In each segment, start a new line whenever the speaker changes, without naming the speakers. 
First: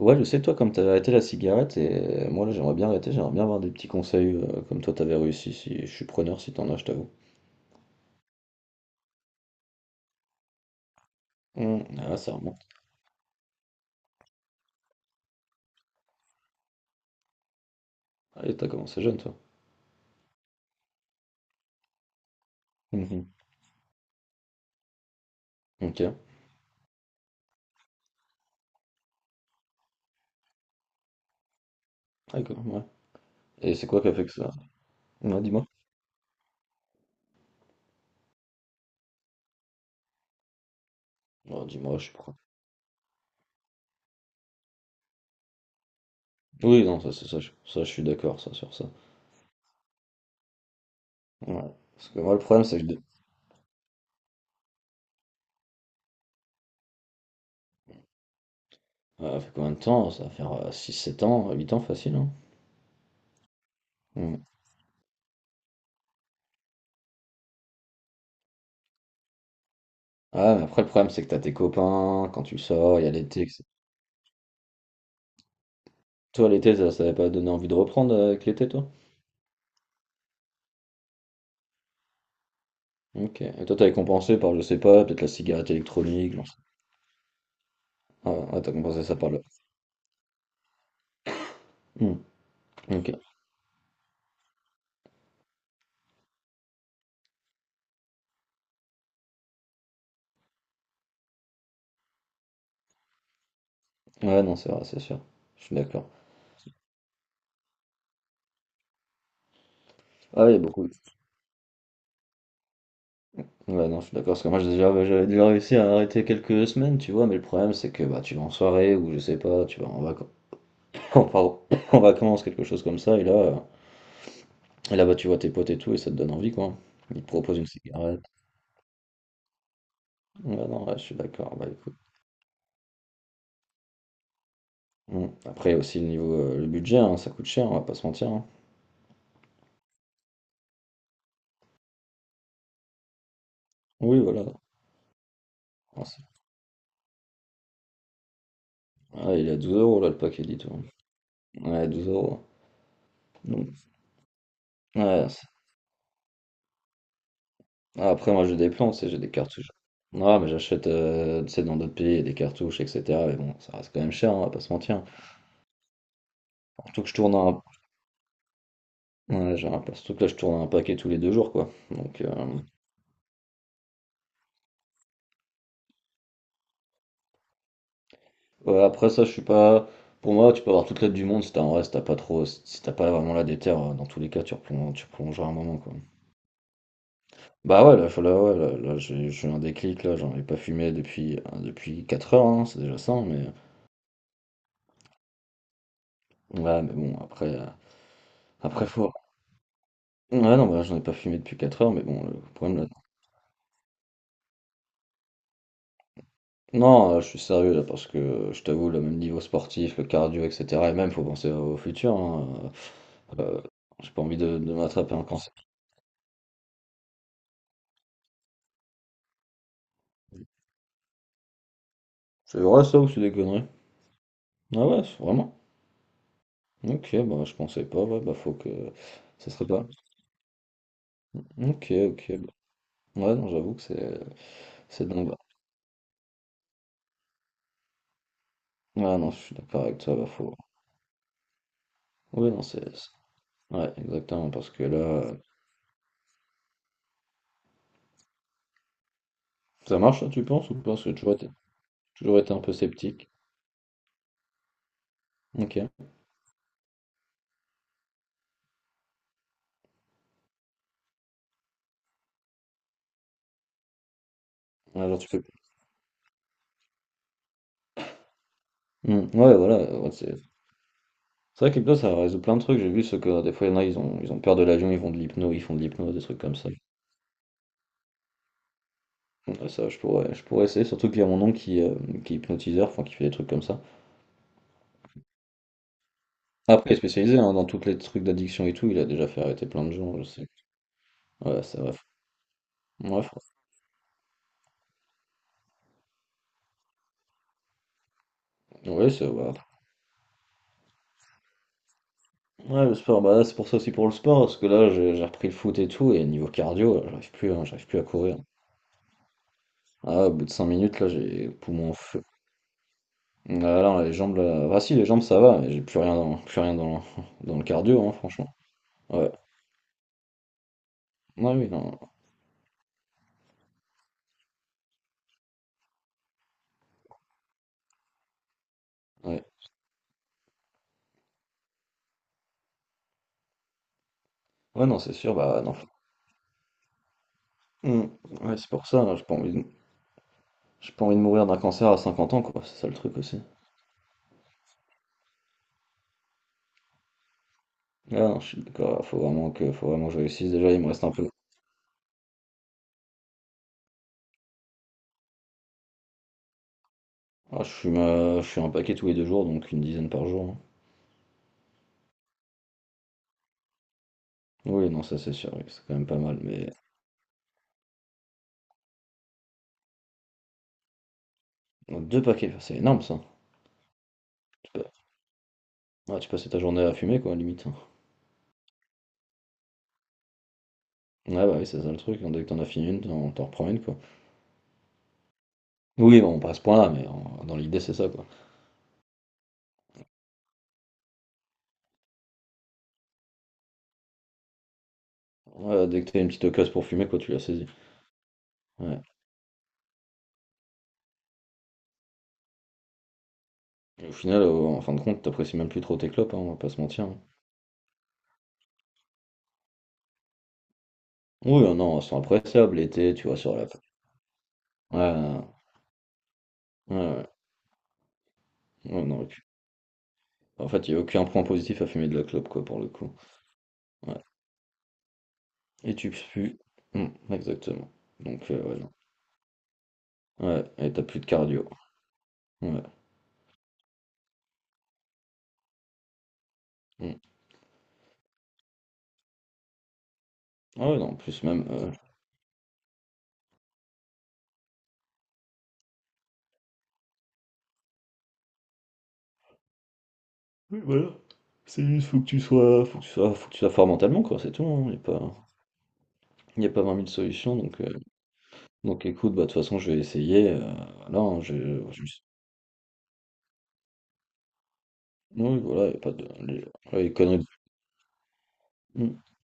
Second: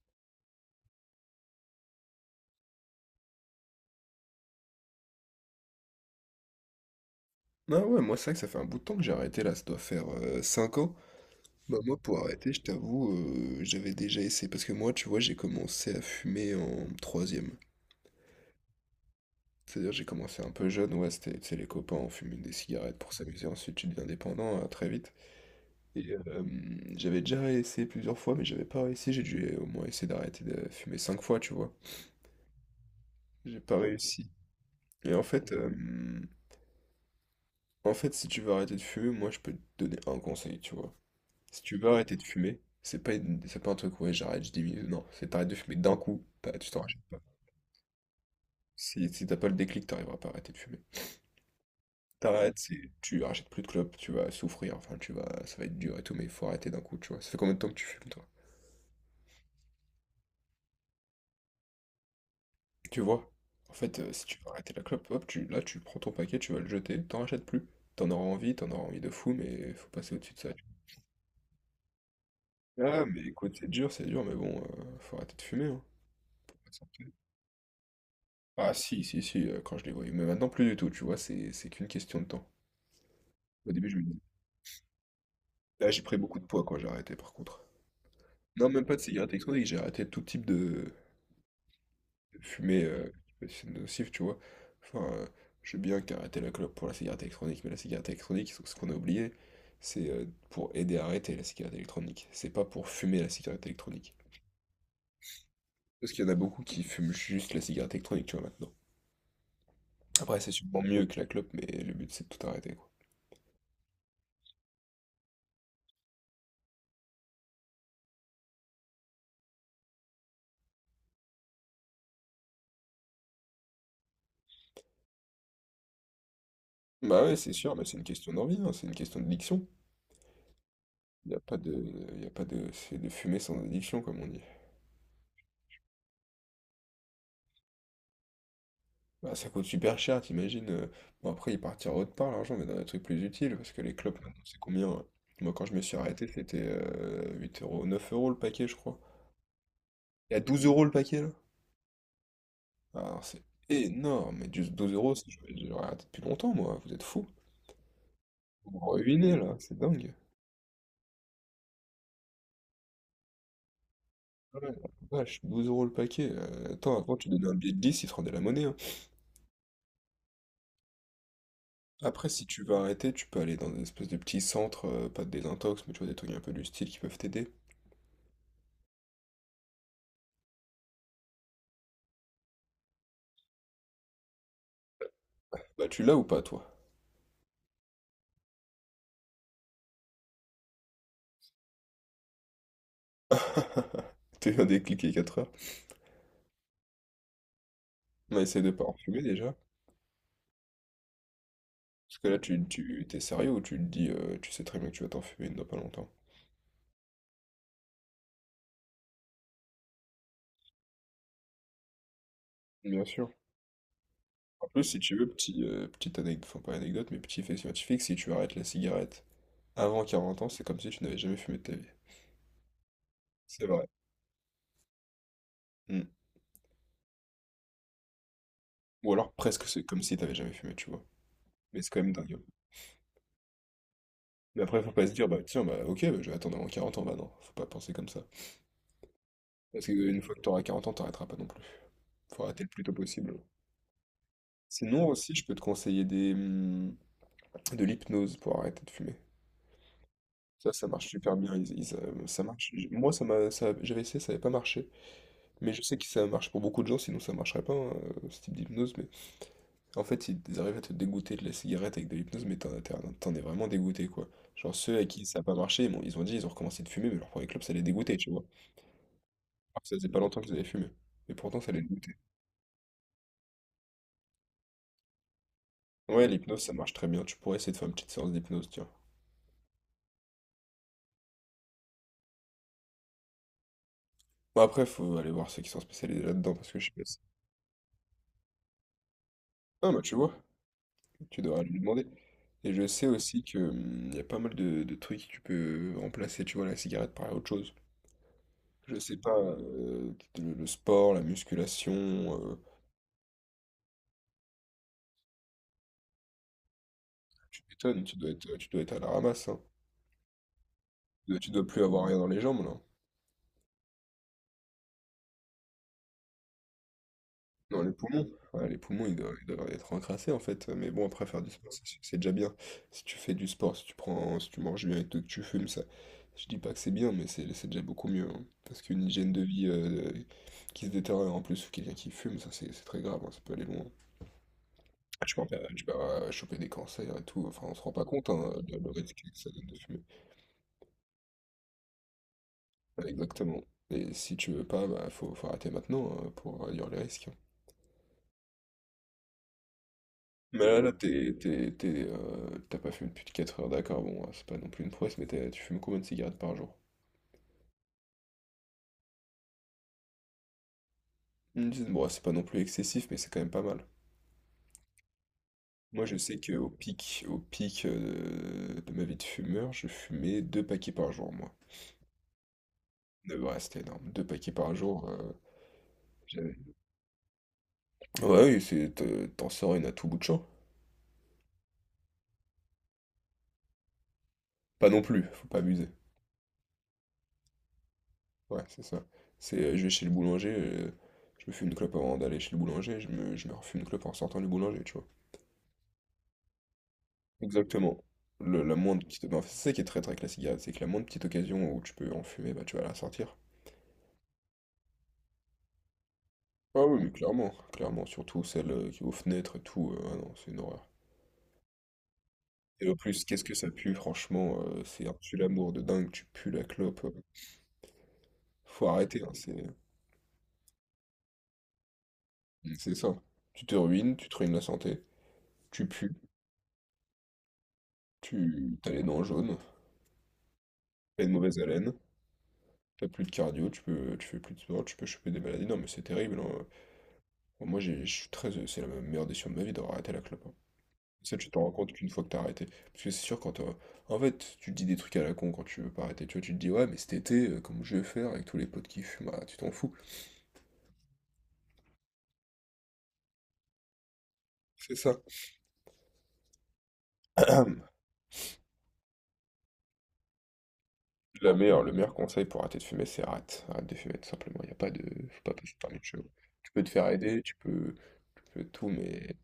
Ouais, je sais, toi, comme t'avais arrêté la cigarette, et moi, là, j'aimerais bien arrêter, j'aimerais bien avoir des petits conseils comme toi, t'avais réussi, si je suis preneur, si t'en as, je t'avoue.
Ah ouais, moi c'est vrai que ça fait un bout de temps que j'ai arrêté là, ça doit faire 5 ans. Bah moi
Ah,
pour
ça
arrêter, je
remonte.
t'avoue, j'avais déjà essayé, parce que moi tu vois, j'ai commencé à fumer en troisième.
Ah, et t'as commencé jeune, toi.
C'est-à-dire j'ai commencé un peu jeune, ouais, c'était, tu sais, les copains, on fumait des cigarettes pour
Mhm.
s'amuser, ensuite tu deviens dépendant très vite.
Ok,
Et euh, j'avais déjà essayé plusieurs fois, mais j'avais pas réussi, j'ai dû au moins essayer d'arrêter de fumer 5 fois, tu vois.
d'accord, ouais.
J'ai
Et
pas
c'est quoi qui a fait
réussi.
que ça?
Et en
Ouais,
fait,
dis-moi.
euh, en fait, si tu veux arrêter de fumer, moi je peux te donner un conseil, tu vois. Si
Oh,
tu veux
dis-moi, je suis
arrêter de
pro.
fumer, c'est pas, c'est pas un truc, ouais, j'arrête, je diminue. Non, c'est t'arrêtes de fumer d'un coup, tu t'en
Oui,
rachètes.
non, ça, c'est ça, je suis d'accord, ça, sur ça.
Si t'as pas le déclic, t'arriveras pas à arrêter de fumer.
Ouais. Parce que moi, le
T'arrêtes,
problème, c'est que je...
tu rachètes plus de clopes, tu vas souffrir, enfin, tu vas, ça va être dur et tout, mais il faut arrêter d'un coup, tu vois. Ça fait combien de temps que tu fumes, toi?
Ça fait combien de temps? Ça va faire 6-7 ans, 8 ans facile, hein?
Tu vois? Si
Mm.
tu veux arrêter la clope, hop, là, tu prends ton paquet, tu vas le jeter, t'en rachètes plus. T'en auras envie de fou, mais faut passer au-dessus de ça.
Ah, mais après, le problème, c'est que t'as tes copains, quand tu sors,
Ah,
il y a
mais
l'été,
écoute,
etc.
c'est dur, mais bon, faut arrêter de fumer, hein.
Toi, l'été, ça t'avait pas donné envie de reprendre avec l'été,
Ah
toi?
si, quand je les voyais. Mais maintenant, plus du tout, tu vois, c'est qu'une question de temps.
Ok. Et
Au
toi,
début,
t'avais
je me disais.
compensé par, je sais pas, peut-être la cigarette
Là, j'ai pris
électronique.
beaucoup
J'en
de
sais...
poids quand j'ai arrêté, par contre.
Ah, ouais,
Non,
t'as
même pas de
compensé ça par
cigarette
là.
électronique, j'ai arrêté tout type
Hmm,
de fumée
ok.
c'est nocif, tu vois. Enfin, je veux bien qu'arrêter la clope pour la cigarette électronique, mais la cigarette électronique, ce qu'on a oublié, c'est pour aider à arrêter la cigarette électronique. C'est pas pour fumer la cigarette électronique.
Ouais, non, c'est vrai, c'est sûr. Je suis d'accord.
Parce qu'il y en a beaucoup qui fument juste la cigarette électronique, tu vois, maintenant. Après,
Ah,
c'est
il y a
sûrement
beaucoup.
mieux que la clope, mais le but, c'est de tout arrêter, quoi.
Ouais, non, je suis d'accord. Parce que moi, j'ai déjà, bah, j'avais déjà réussi à arrêter quelques semaines, tu vois. Mais le problème, c'est que bah, tu vas en soirée ou je sais pas, tu vas en vacances. Pardon. En vacances, quelque chose comme ça. Et là bah, tu vois tes potes et tout, et ça te donne envie, quoi. Ils
Bah
te
ouais, c'est
proposent une
sûr, mais c'est une
cigarette.
question d'envie, hein, c'est une question de diction.
Ouais, non, ouais, je suis
Il n'y a pas
d'accord. Bah,
de,
écoute.
y a pas de, c'est de fumée sans addiction, comme on dit.
Hmm. Après, il y a aussi le niveau, le budget, hein, ça coûte cher, on va pas se mentir, hein.
Bah, ça coûte super cher, t'imagines. Bon, après, il partira autre part, l'argent, mais dans des trucs plus utiles, parce que les
Oui,
clopes, maintenant,
voilà.
c'est combien, hein? Moi, quand je me suis
Enfin,
arrêté, c'était 8 euros, 9 euros le paquet, je crois.
ah, il est à 12 euros là le
Il y a
paquet,
12
dis-toi.
euros le paquet, là.
Ouais, 12 euros.
Alors, c'est
Donc,
énorme, mais juste 12 euros, ça,
ouais,
je
c'est...
j'aurais raté depuis longtemps, moi, vous êtes fous.
ah, après, moi j'ai
Vous
des
me
plans, tu sais, j'ai des
ruinez, là,
cartouches.
c'est dingue.
Non, mais j'achète tu sais, dans d'autres pays des cartouches, etc. Mais bon, ça reste quand même cher, hein, on va
Ouais,
pas se mentir.
la vache, 12 euros le paquet. Attends,
Surtout que je
avant, tu
tourne
donnais un
un...
billet de 10, il te rendait la monnaie, hein.
ouais, surtout que là, je tourne un paquet tous les deux jours, quoi. Donc,
Après, si tu veux arrêter, tu peux aller dans une espèce de petit centre, pas de désintox, mais tu vois, des trucs un peu du style qui peuvent t'aider.
ouais, après ça, je suis pas. Pour moi, tu peux avoir toute l'aide du monde si t'as en reste, t'as pas trop. Si t'as pas vraiment la déter, dans tous les cas, tu replonges, tu replongeras un moment,
Bah,
quoi.
tu l'as ou pas, toi?
Bah ouais, là, là, ouais, là, là, j'ai eu un déclic, là, j'en ai pas fumé depuis, depuis 4 heures, hein, c'est déjà ça, mais.
T'as eu un déclic les 4 heures.
Ouais, mais bon, après,
On essaie de pas
après
en
faut.
fumer, déjà.
Ouais, non, bah, j'en ai pas fumé depuis 4 heures, mais
Parce
bon,
que là,
le problème là.
t'es sérieux ou tu te dis, tu sais très bien que tu vas t'en fumer dans pas longtemps.
Non, je suis sérieux là, parce que je t'avoue, le même niveau sportif, le cardio, etc. Et même, faut penser au futur, hein,
Bien sûr.
euh, euh, j'ai pas envie
En
de
plus, si
m'attraper
tu
un
veux,
cancer.
petite anecdote, enfin pas anecdote, mais petit fait scientifique, si tu arrêtes la cigarette avant 40 ans, c'est comme si tu n'avais jamais fumé de ta vie.
C'est vrai ça ou c'est des conneries?
C'est vrai.
Ah ouais, c'est... vraiment?
Mm.
Ok, bah je pensais pas, ouais, bah faut que.
Ou alors
Ça
presque
serait
c'est
pas.
comme si tu n'avais jamais fumé, tu vois. Mais c'est
Ok,
quand même
ok,
dingue.
bah. Ouais, non, j'avoue que
Mais après, faut pas
c'est
se dire,
dingue. Ouais,
bah tiens, bah ok, bah, je vais attendre avant 40 ans, bah non, faut pas penser comme ça.
ouais, non, je suis d'accord
Parce
avec toi,
qu'une
bah
fois que t'auras
faut.
auras 40 ans, t'arrêteras pas non plus. Faut
Oui, non,
arrêter le plus tôt
c'est. C'est...
possible.
ouais, exactement, parce que là,
Sinon aussi,
euh.
je peux te conseiller de l'hypnose pour arrêter de fumer.
Ça marche, ça, tu penses,
Ça,
ou
ça
pas? Parce
marche
que tu
super
vois,
bien.
toujours
Ça
été un
marche.
peu
Moi,
sceptique.
j'avais essayé, ça n'avait pas marché. Mais
Ok.
je sais que
Ouais,
ça marche pour beaucoup de gens, sinon ça marcherait pas, hein, ce type d'hypnose. Mais en fait, ils arrivent à te dégoûter de la cigarette avec de l'hypnose, mais t'en es vraiment dégoûté, quoi. Genre ceux à
genre,
qui
tu
ça
peux...
n'a pas marché, bon, ils ont recommencé de fumer, mais leur premier clope, ça les dégoûtait, tu vois.
Hmm, ouais,
Alors que ça
voilà.
faisait
Ouais,
pas longtemps qu'ils avaient fumé. Mais pourtant,
c'est vrai
ça
que
les
l'hypnose, ça
dégoûtait.
résout plein de trucs. J'ai vu ce que des fois, il y en a, ils ont peur de l'avion, ils vont de l'hypno, ils font de l'hypnose, des
Ouais,
trucs comme
l'hypnose,
ça.
ça marche très bien. Tu pourrais essayer de faire une petite séance d'hypnose, tiens.
Ouais, ça, je pourrais essayer. Surtout qu'il y a mon oncle qui est hypnotiseur, enfin, qui fait des trucs comme ça.
Bon, après, faut aller voir ceux qui sont spécialisés là-dedans, parce que je
Après,
sais
il est
pas
spécialisé hein, dans tous les trucs d'addiction et tout. Il a déjà fait arrêter plein de
ah, bah tu
gens, je
vois,
sais.
tu
Ouais,
devrais lui
ça va.
demander. Et je sais
Ouais,
aussi
franchement.
que y a pas mal de trucs que tu peux remplacer, tu vois, la cigarette par autre chose. Je
Ouais,
sais
c'est
pas,
ouais.
le sport, la musculation,
Ouais, le sport, bah là, c'est pour ça aussi pour le sport, parce que là, j'ai repris le foot et tout, et niveau cardio, là, j'arrive plus,
tu
hein, j'arrive plus
m'étonnes,
à courir.
tu dois être à la ramasse, hein.
Ah, au bout de 5 minutes, là, j'ai
Tu dois,
les
tu dois plus
poumons en...
avoir rien dans les jambes, là.
Ah non, les jambes là. Ah si, les jambes ça va, mais j'ai plus rien dans, dans le
Dans les
cardio, hein,
poumons.
franchement.
Ouais, les poumons, ils
Ouais.
doivent, ils doivent être encrassés, en fait. Mais bon, après, faire du
Ouais, oui,
sport, c'est
non.
c'est déjà bien. Si tu fais du sport, si tu manges bien et tout, que tu fumes, ça, je dis pas que c'est bien, mais c'est déjà beaucoup mieux, hein. Parce qu'une hygiène de
Ouais,
vie qui se détériore en plus, ou quelqu'un qui fume, ça, c'est très grave, hein, ça peut aller loin.
ouais non, c'est sûr, bah non.
Tu peux choper des cancers et tout, enfin, on se rend pas
Hmm.
compte, hein,
Ouais, c'est
le
pour
le
ça,
risque
hein, j'ai pas
que ça
envie de...
donne de fumer.
j'ai pas envie de mourir d'un cancer à 50 ans, quoi, c'est ça le truc aussi.
Exactement. Et si tu veux pas, bah, faut arrêter maintenant hein, pour réduire les risques.
Ah non, je suis d'accord, faut vraiment que je réussisse.
Mais
Déjà,
là,
il me
là,
reste un peu.
t'es, t'es- t'as pas fumé plus de 4 heures, d'accord, bon, c'est pas non plus une prouesse, mais tu fumes combien de cigarettes par jour?
Ah, je fume un paquet tous les deux jours, donc une dizaine par jour, hein.
Ils me disent, bon, c'est pas non plus excessif, mais c'est quand même pas mal.
Oui, non, ça c'est sûr, oui, c'est quand
Moi,
même
je
pas mal,
sais qu'au
mais.
pic, au pic euh, de ma vie de fumeur, je fumais 2 paquets par jour, moi.
2 paquets, c'est énorme ça.
De vrai, c'était énorme. Deux paquets
Tu
par
peux...
jour,
ouais, tu passes
j'avais...
ta journée à fumer, quoi, limite, hein.
Ouais, oui, c'est, t'en sors une à tout bout de champ.
Ouais, bah oui, c'est ça le truc, hein, dès que t'en as fini une, t'en reprends une, quoi.
Pas non plus, faut pas abuser.
Oui, bon, pas à ce point-là, dans l'idée, c'est ça, quoi.
Ouais, c'est ça. Je vais chez le boulanger, je me fume une clope avant d'aller chez le boulanger, je me refume une clope en sortant du boulanger, tu vois.
Ouais, dès que t'as une petite occasion pour fumer, quoi, tu la saisis.
Exactement. La
Ouais.
moindre petite... ben, c'est ça qui est très très avec la cigarette, c'est que la moindre petite occasion où tu peux en fumer, bah tu vas la sortir.
Et au final, en fin de compte, t'apprécies même plus trop tes clopes, hein, on va pas se
Ah oui,
mentir,
mais
hein.
clairement, clairement, surtout celle qui est aux fenêtres et tout, ah non, c'est une horreur.
Oui, non, elles sont appréciables
Et en
l'été,
plus,
tu vois,
qu'est-ce que
sur la...
ça pue, franchement, c'est un
Ouais,
tue-l'amour de dingue, tu pues la
ouais,
clope. euh.
ouais.
Faut
Ouais, ouais,
arrêter,
non, et
hein,
puis...
c'est
en fait, il n'y a aucun point positif à fumer de la clope, quoi, pour le
c'est
coup.
ça. Tu te ruines,
Ouais.
tu te ruines la santé, tu
Et tu
pues,
pues. Hmm, exactement. Donc,
tu
ouais, non.
t'as les dents jaunes,
Ouais, et t'as plus
t'as
de
une mauvaise
cardio.
haleine.
Ouais.
T'as plus de cardio, tu fais plus de sport, tu peux choper des maladies. Non, mais c'est terrible, hein.
Hmm.
Bon, Moi, j'ai, je suis très, c'est la meilleure décision de ma vie d'avoir arrêté la clope, hein.
Ah ouais, non, en
Ça,
plus,
tu te
même...
rends compte
euh.
qu'une fois que t'as arrêté. Parce que c'est sûr, quand t'as- En fait, tu te dis des trucs à la con quand tu veux pas arrêter. Tu vois, tu te dis, ouais, mais cet été, comme je vais faire avec tous les potes qui fument, ah, tu t'en fous.
Oui, voilà. C'est juste, faut que tu sois... faut que tu sois, faut que tu sois fort mentalement, quoi, c'est tout, hein, y
C'est
a
ça.
pas... Il y a pas 20 000 solutions, donc écoute, bah, de toute façon, je vais essayer, voilà, hein,
Le
je me
meilleur
suis
conseil pour arrêter de fumer, c'est arrête. Arrête de fumer, tout simplement. Il a pas de. Faut pas
oui,
passer
voilà,
par
il y a
mille
pas de
chevaux.
les
Tu peux te
après
faire
les conneries
aider,
de
tu peux tout,
mmh,
mais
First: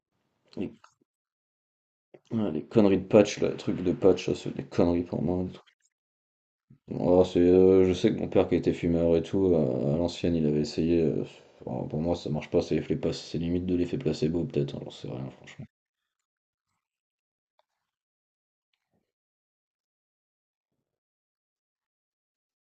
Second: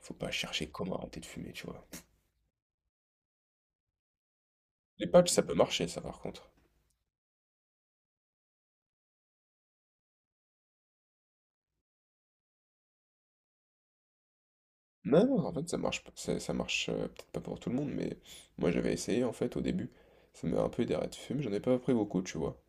faut pas chercher
les
comment arrêter de fumer, tu vois.
ouais, les conneries de patch, là, les trucs de patch, ça, c'est des conneries
Les
pour
patchs, ça
moi.
peut marcher, ça, par contre.
Oh, c'est, je sais que mon père qui était fumeur et tout, à l'ancienne, il avait essayé, oh, pour moi, ça marche pas, c'est l'effet pas c'est limite de l'effet placebo peut-être, hein, j'en sais
Non,
rien
non, en
franchement.
fait, ça marche peut-être pas pour tout le monde, mais moi j'avais essayé en fait au début. Ça m'avait un peu aidé à arrêter de fumer, j'en ai pas pris beaucoup, tu vois.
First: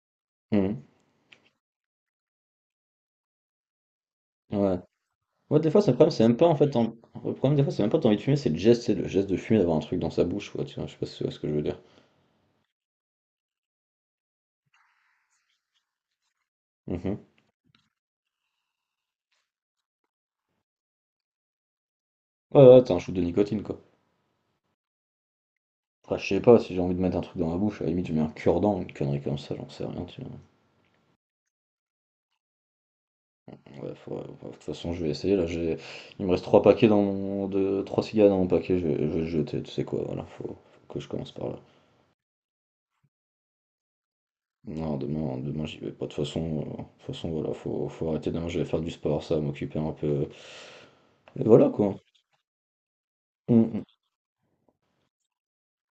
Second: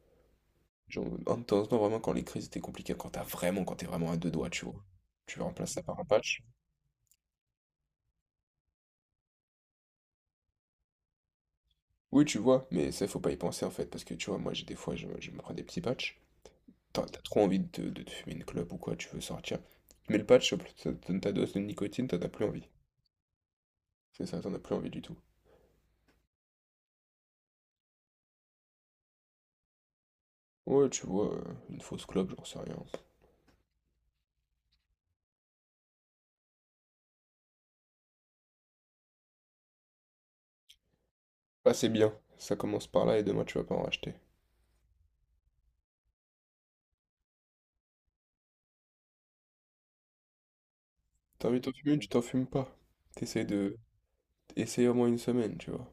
Mmh.
Genre, un de temps en temps, vraiment, quand les crises étaient compliquées, quand t'es vraiment à deux doigts, tu
Ouais.
vois. Tu
Ouais, des
remplaces
fois,
ça
c'est le
par un
problème, c'est même
patch.
pas, en fait, en le problème, des fois, c'est même pas tu envie de fumer, c'est le geste de fumer, d'avoir un truc dans sa bouche, quoi, tu vois? Je sais pas si tu vois ce que je veux dire?
Oui, tu vois, mais ça, faut pas y penser en fait, parce que tu vois, moi j'ai des fois, je me prends des petits patchs. T'as
Mmh.
t'as trop envie de, te fumer une clope ou quoi, tu veux sortir. Mais le patch, ça te donne ta dose de nicotine, t'en as plus
Ouais,
envie.
ouais, t'as un shoot de nicotine, quoi.
C'est ça, t'en as plus envie du tout.
Après, je sais pas, si j'ai envie de mettre un truc dans ma bouche, à la limite, je mets un cure-dent, une connerie comme ça, j'en sais rien, tu vois.
Ouais, tu vois, euh, une fausse clope, j'en sais rien.
Ouais, ouais, de toute façon, je vais essayer, là, j'ai... Il me reste 3 paquets dans mon... de... 3 cigares dans mon paquet, je vais le jeter, tu sais quoi, voilà, faut... faut que je commence par là.
Ah, c'est bien. Ça commence par là et demain tu vas pas en racheter.
Non, demain, demain, j'y vais pas, de toute façon, voilà, faut... faut arrêter, demain, je vais faire du sport, ça, va m'occuper un peu... Et
T'as envie de
voilà,
t'en fumer,
quoi.
une, tu t'en fumes pas. T'essayes de...
Mm,
Essaye au moins une semaine, tu vois.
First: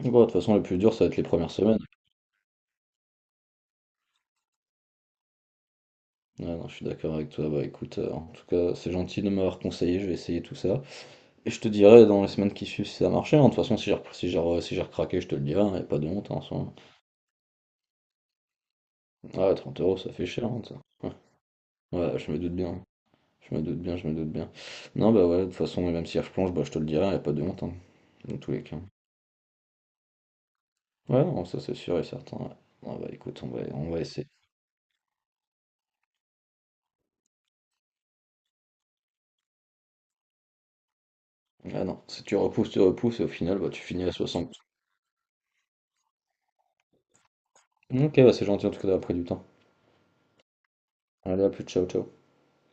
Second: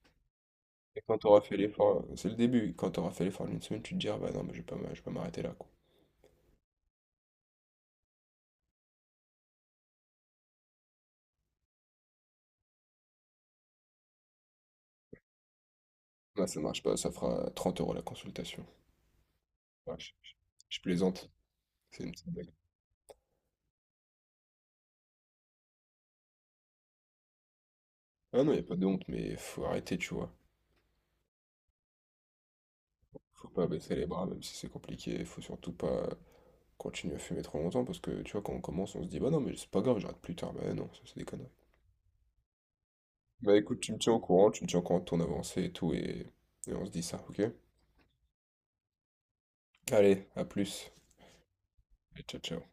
mm. Bon, de toute façon, le plus dur,
Et
ça va
quand
être les
t'auras
premières
fait
semaines.
l'effort, c'est le début. Quand t'auras fait l'effort d'une semaine, tu te diras, bah non, mais je vais pas m'arrêter là, quoi.
Ouais, non, je suis d'accord avec toi, bah écoute, en tout cas, c'est gentil de m'avoir conseillé, je vais essayer tout ça. Et je te dirai dans les semaines qui suivent si ça a marché, hein. De toute façon, si j'ai recraqué, je te le dirai, il a pas de honte hein, en
Là, ça
soi.
marche pas, ça fera 30 euros la consultation.
Ouais, 30
Ouais,
euros,
je,
ça fait
je-
cher, hein, ça.
je
Ouais.
plaisante. C'est une
Ouais,
petite
je me
blague.
doute bien. Je me doute bien, je me doute bien. Non, bah ouais, de toute façon, même si elle replonge, bah, je te le dirai, il a pas de honte, hein, dans
Ah
tous
non, y a
les
pas
cas.
de honte, mais faut arrêter, tu vois.
Ouais, non, ça c'est sûr et certain, ouais. Ah bah écoute,
Faut pas
on
baisser
va
les bras,
essayer.
même si c'est compliqué. Faut surtout pas continuer à fumer trop longtemps, parce que, tu vois, quand on commence, on se dit, bah non, mais c'est pas grave, j'arrête plus tard. Bah non, ça c'est des conneries.
Ah non, si tu repousses, tu repousses, et au
Bah
final, bah,
écoute,
tu finis à 60.
tu me tiens au courant de ton avancée et tout, et on se dit ça, ok?
Ok, bah c'est gentil en tout cas d'avoir pris du temps.
Allez, à plus.
Allez, à plus, ciao, ciao.
Et ciao, ciao.